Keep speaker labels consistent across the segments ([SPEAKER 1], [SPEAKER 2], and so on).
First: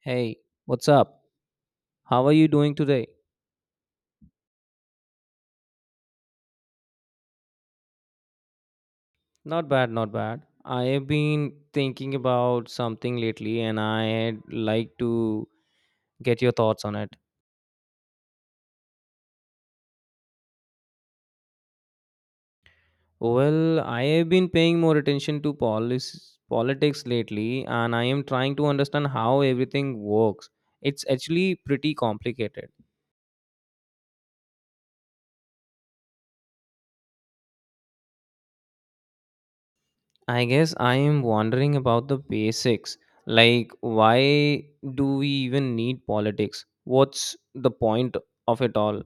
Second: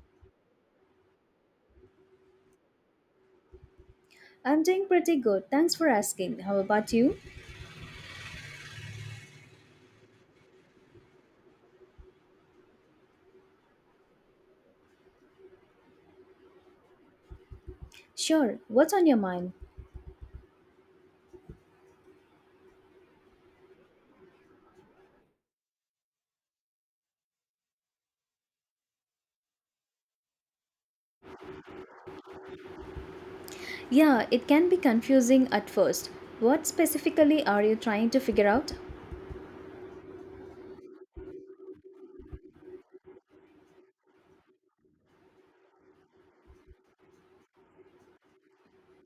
[SPEAKER 1] Hey, what's up? How are you doing today?
[SPEAKER 2] I'm doing pretty good. Thanks for asking. How about you?
[SPEAKER 1] Not bad, not bad. I have been thinking about something lately and I'd like to get your thoughts on it.
[SPEAKER 2] Sure. What's on your mind?
[SPEAKER 1] Well, I have been paying more attention to politics lately and I am trying to understand how everything works. It's actually pretty complicated.
[SPEAKER 2] Yeah, it can be confusing at first. What specifically are you trying to figure out?
[SPEAKER 1] I guess I am wondering about the basics. Like, why do we even need politics? What's the point of it all?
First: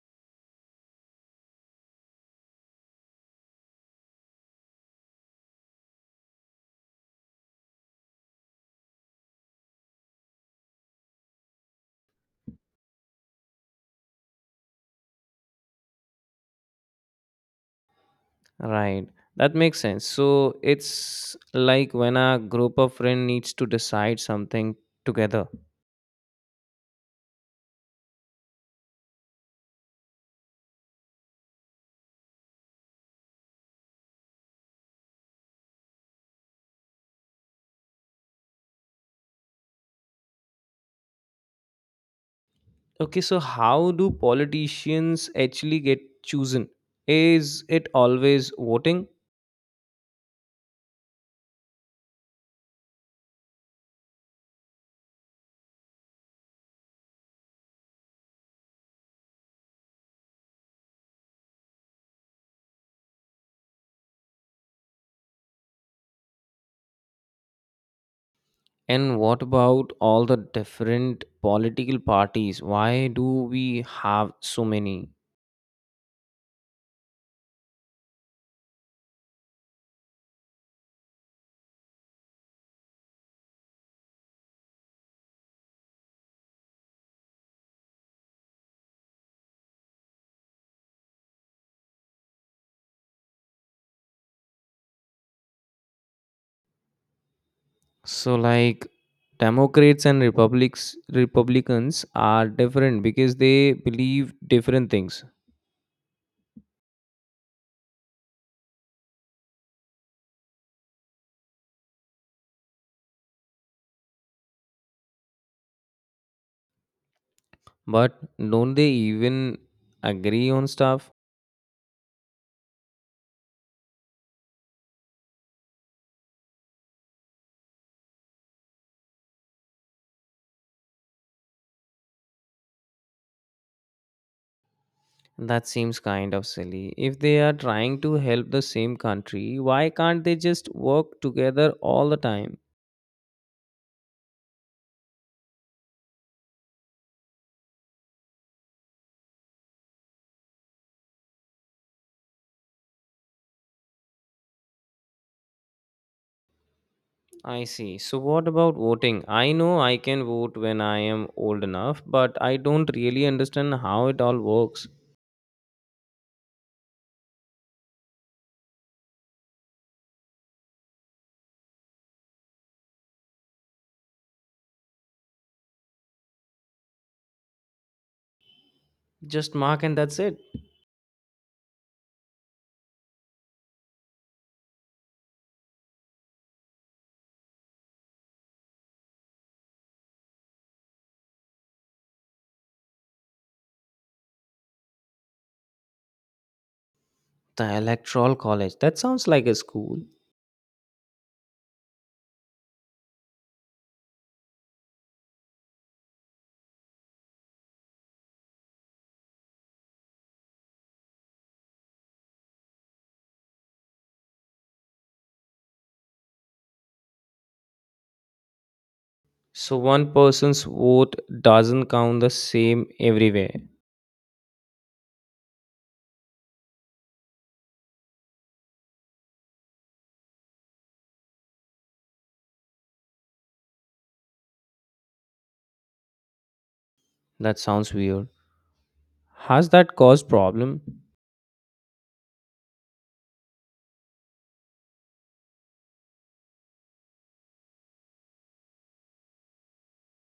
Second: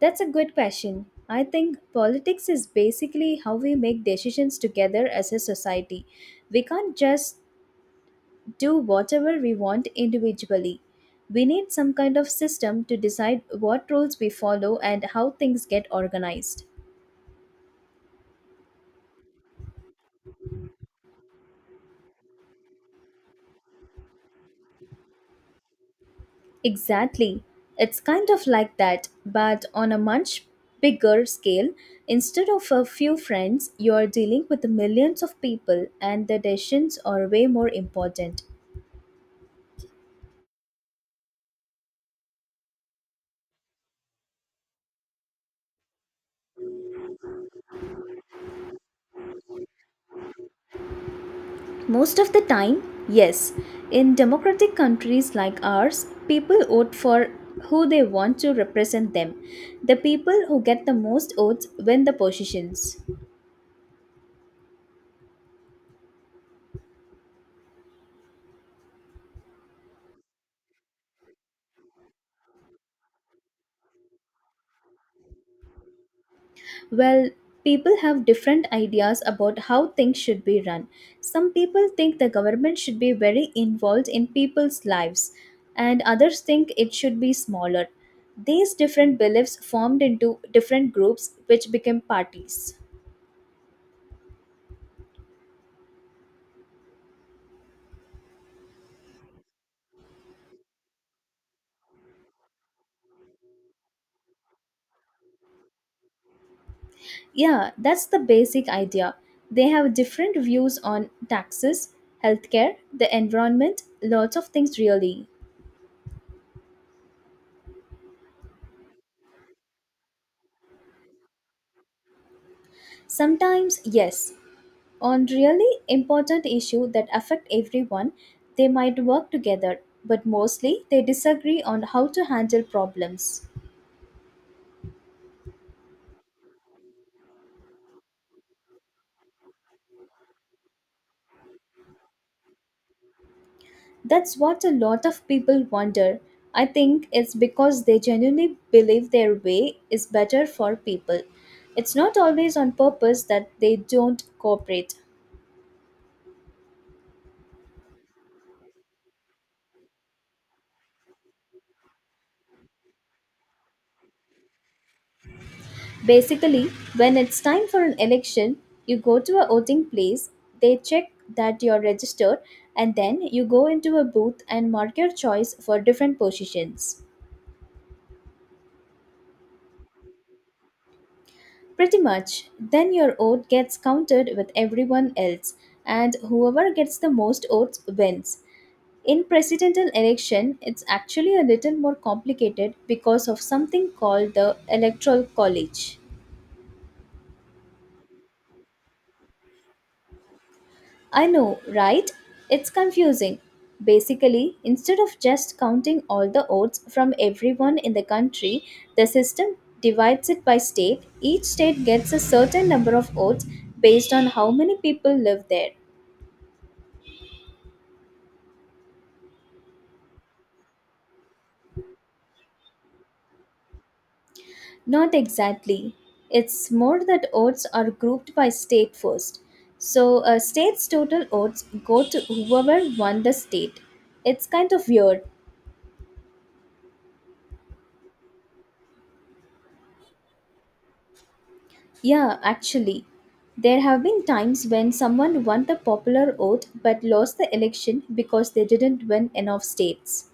[SPEAKER 2] That's a good question. I think politics is basically how we make decisions together as a society. We can't just do whatever we want individually. We need some kind of system to decide what rules we follow and how things get organized.
[SPEAKER 1] Right. That makes sense. So it's like when a group of friends needs to decide something together.
[SPEAKER 2] Exactly. It's kind of like that, but on a much bigger scale. Instead of a few friends, you are dealing with millions of people, and the decisions are way more important.
[SPEAKER 1] Okay, so how do politicians actually get chosen? Is it always voting?
[SPEAKER 2] Most of the time, yes. In democratic countries like ours, people vote for who they want to represent them. The people who get the most votes win the positions.
[SPEAKER 1] And what about all the different political parties? Why do we have so many?
[SPEAKER 2] Well, people have different ideas about how things should be run. Some people think the government should be very involved in people's lives, and others think it should be smaller. These different beliefs formed into different groups which became parties.
[SPEAKER 1] So like Democrats and Republics Republicans are different because they believe different things.
[SPEAKER 2] Yeah, that's the basic idea. They have different views on taxes, healthcare, the environment, lots of things really.
[SPEAKER 1] But don't they even agree on stuff?
[SPEAKER 2] Sometimes, yes, on really important issues that affect everyone, they might work together, but mostly they disagree on how to handle problems.
[SPEAKER 1] That seems kind of silly. If they are trying to help the same country, why can't they just work together all the time?
[SPEAKER 2] That's what a lot of people wonder. I think it's because they genuinely believe their way is better for people. It's not always on purpose that they don't cooperate.
[SPEAKER 1] I see. So, what about voting? I know I can vote when I am old enough, but I don't really understand how it all works.
[SPEAKER 2] Basically, when it's time for an election, you go to a voting place, they check that you're registered, and then you go into a booth and mark your choice for different positions.
[SPEAKER 1] Just mark and that's it.
[SPEAKER 2] Pretty much, then your vote gets counted with everyone else, and whoever gets the most votes wins. In presidential election, it's actually a little more complicated because of something called the electoral college.
[SPEAKER 1] The Electoral College. That sounds like a school.
[SPEAKER 2] I know, right? It's confusing. Basically, instead of just counting all the votes from everyone in the country, the system divides it by state. Each state gets a certain number of votes based on how many people live there.
[SPEAKER 1] So, one person's vote doesn't count the same everywhere.
[SPEAKER 2] Not exactly. It's more that votes are grouped by state first. So, a state's total votes go to whoever won the state. It's kind of weird.
[SPEAKER 1] That sounds weird. Has that caused problem?
[SPEAKER 2] Yeah, actually, there have been times when someone won the popular vote but lost the election because they didn't win enough states.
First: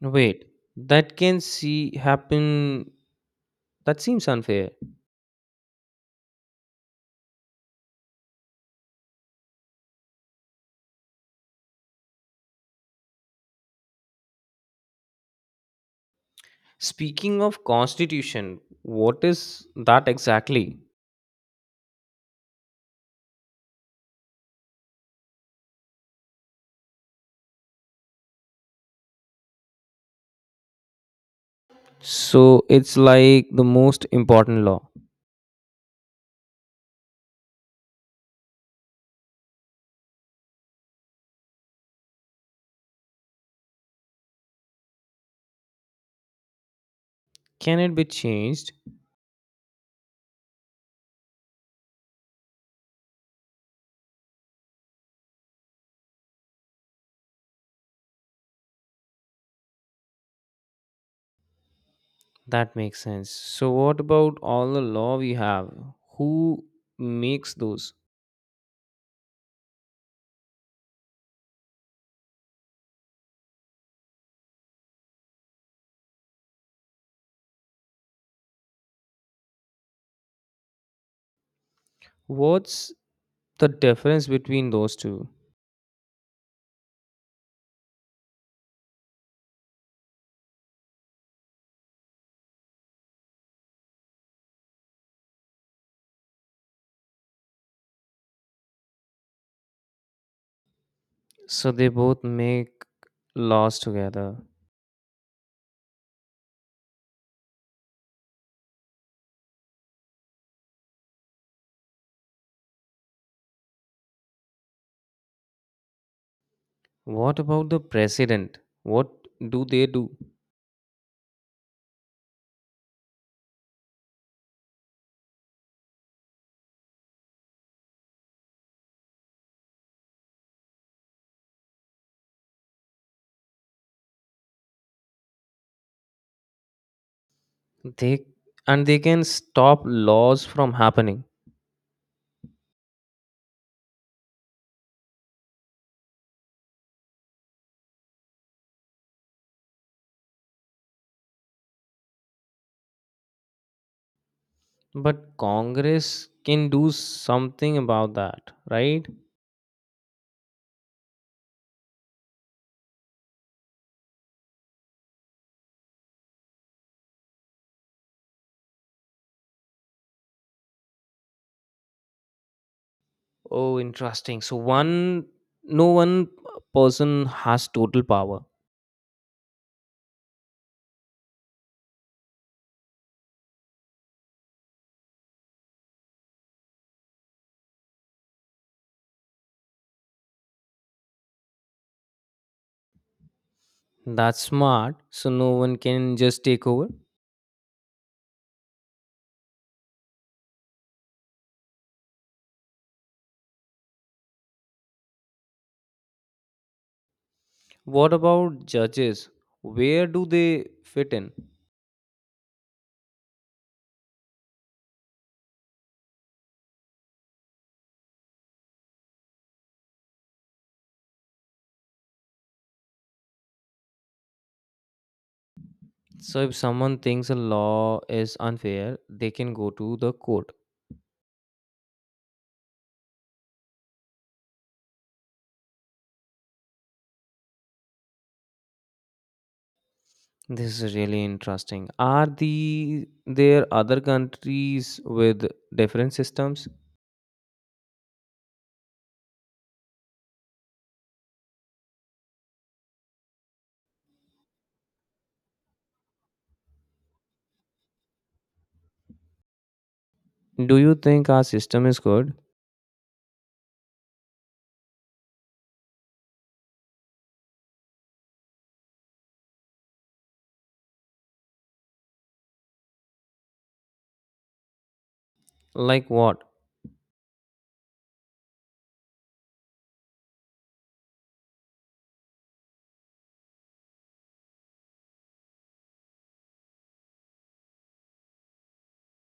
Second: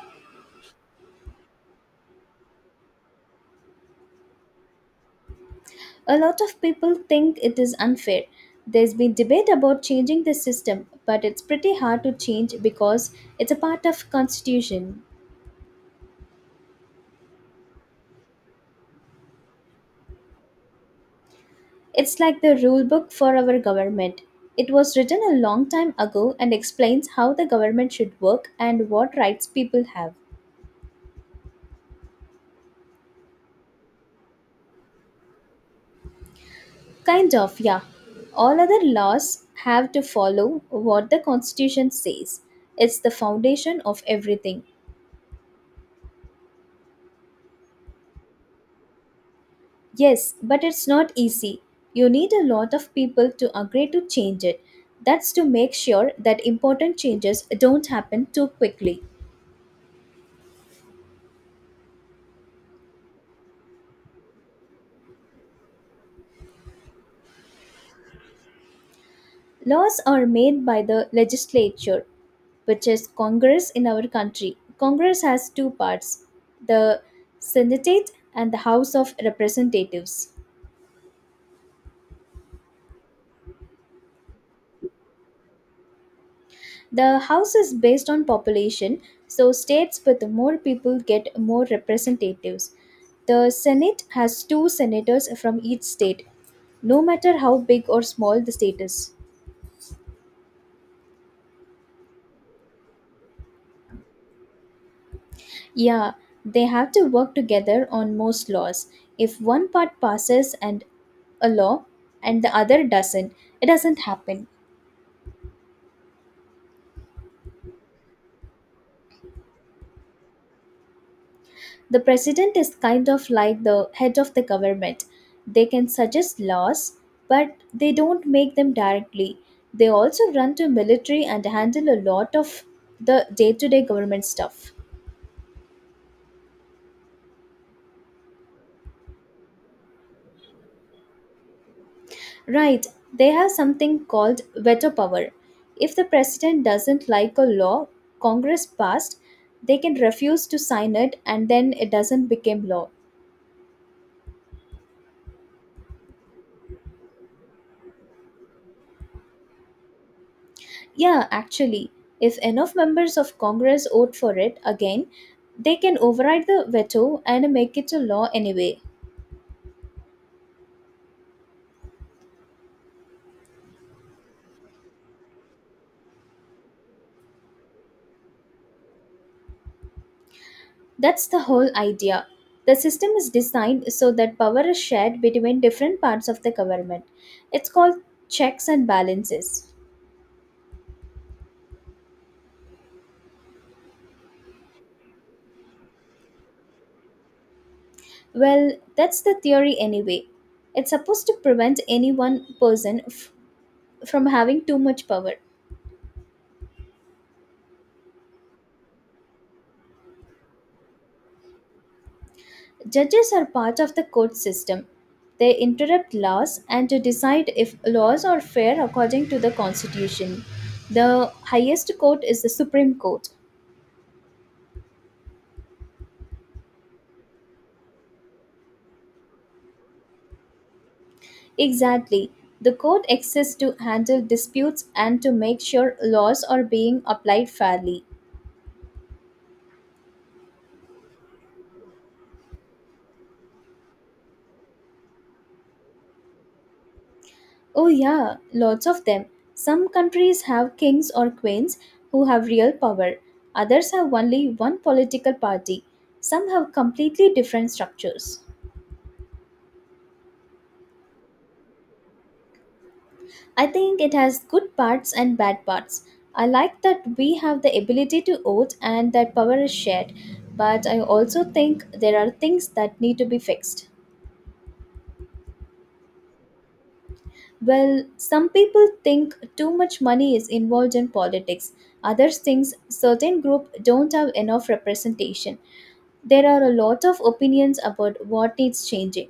[SPEAKER 1] Wait, that can see happen. That seems unfair.
[SPEAKER 2] A lot of people think it is unfair. There's been debate about changing the system, but it's pretty hard to change because it's a part of constitution.
[SPEAKER 1] Speaking of constitution, what is that exactly?
[SPEAKER 2] It's like the rule book for our government. It was written a long time ago and explains how the government should work and what rights people have.
[SPEAKER 1] So it's like the most important law.
[SPEAKER 2] Kind of, yeah. All other laws have to follow what the Constitution says. It's the foundation of everything.
[SPEAKER 1] Can it be changed?
[SPEAKER 2] Yes, but it's not easy. You need a lot of people to agree to change it. That's to make sure that important changes don't happen too quickly.
[SPEAKER 1] That makes sense. So what about all the law we have? Who makes those?
[SPEAKER 2] Laws are made by the legislature, which is Congress in our country. Congress has two parts, the Senate and the House of Representatives.
[SPEAKER 1] What's the difference between those two?
[SPEAKER 2] The house is based on population, so states with more people get more representatives. The Senate has two senators from each state, no matter how big or small the state is.
[SPEAKER 1] So they both make laws together.
[SPEAKER 2] Yeah, they have to work together on most laws. If one part passes and a law and the other doesn't, it doesn't happen.
[SPEAKER 1] What about the president? What do?
[SPEAKER 2] The president is kind of like the head of the government. They can suggest laws, but they don't make them directly. They also run to military and handle a lot of the day to day government stuff.
[SPEAKER 1] They and they can stop laws from happening.
[SPEAKER 2] Right, they have something called veto power. If the president doesn't like a law Congress passed, they can refuse to sign it and then it doesn't become law.
[SPEAKER 1] But Congress can do something about that, right?
[SPEAKER 2] Yeah, actually, if enough members of Congress vote for it again, they can override the veto and make it a law anyway.
[SPEAKER 1] Oh, interesting. So one no one person has total power.
[SPEAKER 2] That's the whole idea. The system is designed so that power is shared between different parts of the government. It's called checks and balances.
[SPEAKER 1] That's smart. So no one can just take over.
[SPEAKER 2] Well, that's the theory anyway. It's supposed to prevent any one from having too much power.
[SPEAKER 1] What about judges? Where do they fit in?
[SPEAKER 2] Judges are part of the court system. They interpret laws and to decide if laws are fair according to the constitution. The highest court is the Supreme Court.
[SPEAKER 1] So if someone thinks a law is unfair, they can go to the court.
[SPEAKER 2] Exactly. The court exists to handle disputes and to make sure laws are being applied fairly.
[SPEAKER 1] This is really interesting. Are there other countries with different systems?
[SPEAKER 2] Oh, yeah, lots of them. Some countries have kings or queens who have real power, others have only one political party, some have completely different structures.
[SPEAKER 1] Do you think our system is good?
[SPEAKER 2] I think it has good parts and bad parts. I like that we have the ability to vote and that power is shared, but I also think there are things that need to be fixed.
[SPEAKER 1] Like what?
[SPEAKER 2] Well, some people think too much money is involved in politics. Others think certain group don't have enough representation. There are a lot of opinions about what needs changing.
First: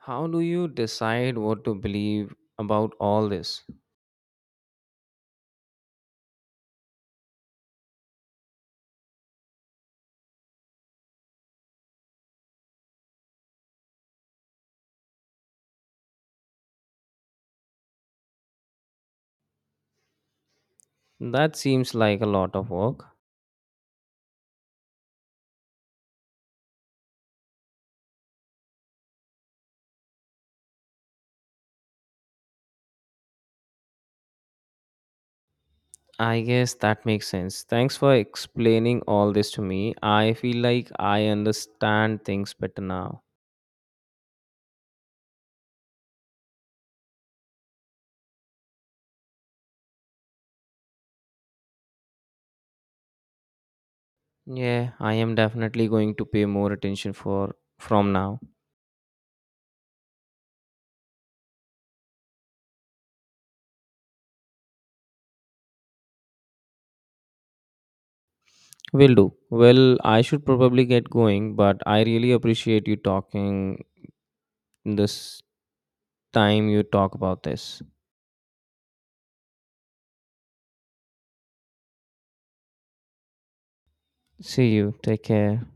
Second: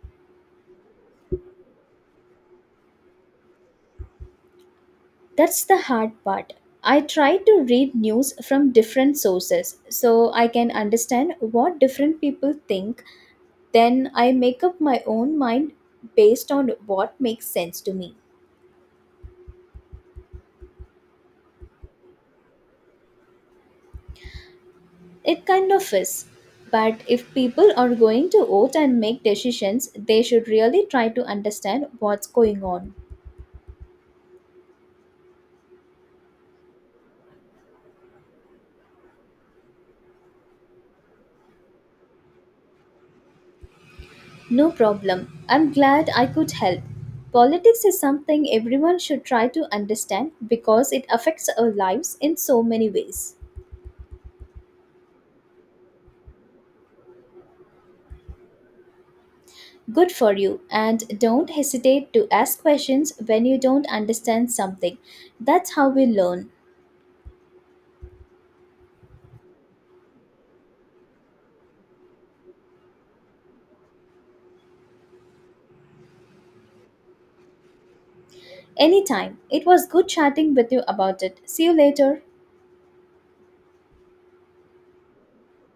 [SPEAKER 1] How do you decide what to believe about all this?
[SPEAKER 2] That's the hard part. I try to read news from different sources so I can understand what different people think. Then I make up my own mind based on what makes sense to me.
[SPEAKER 1] That seems like a lot of work.
[SPEAKER 2] It kind of is. But if people are going to vote and make decisions, they should really try to understand what's going on.
[SPEAKER 1] I guess that makes sense. Thanks for explaining all this to me. I feel like I understand things better now.
[SPEAKER 2] No problem. I'm glad I could help. Politics is something everyone should try to understand because it affects our lives in so many ways.
[SPEAKER 1] Yeah, I am definitely going to pay more attention for from now.
[SPEAKER 2] Good for you, and don't hesitate to ask questions when you don't understand something. That's how we learn.
[SPEAKER 1] Will do. Well, I should probably get going, but I really appreciate you talking this time you talk about this.
[SPEAKER 2] Anytime. It was good chatting with you about it. See you later.
[SPEAKER 1] See you. Take care.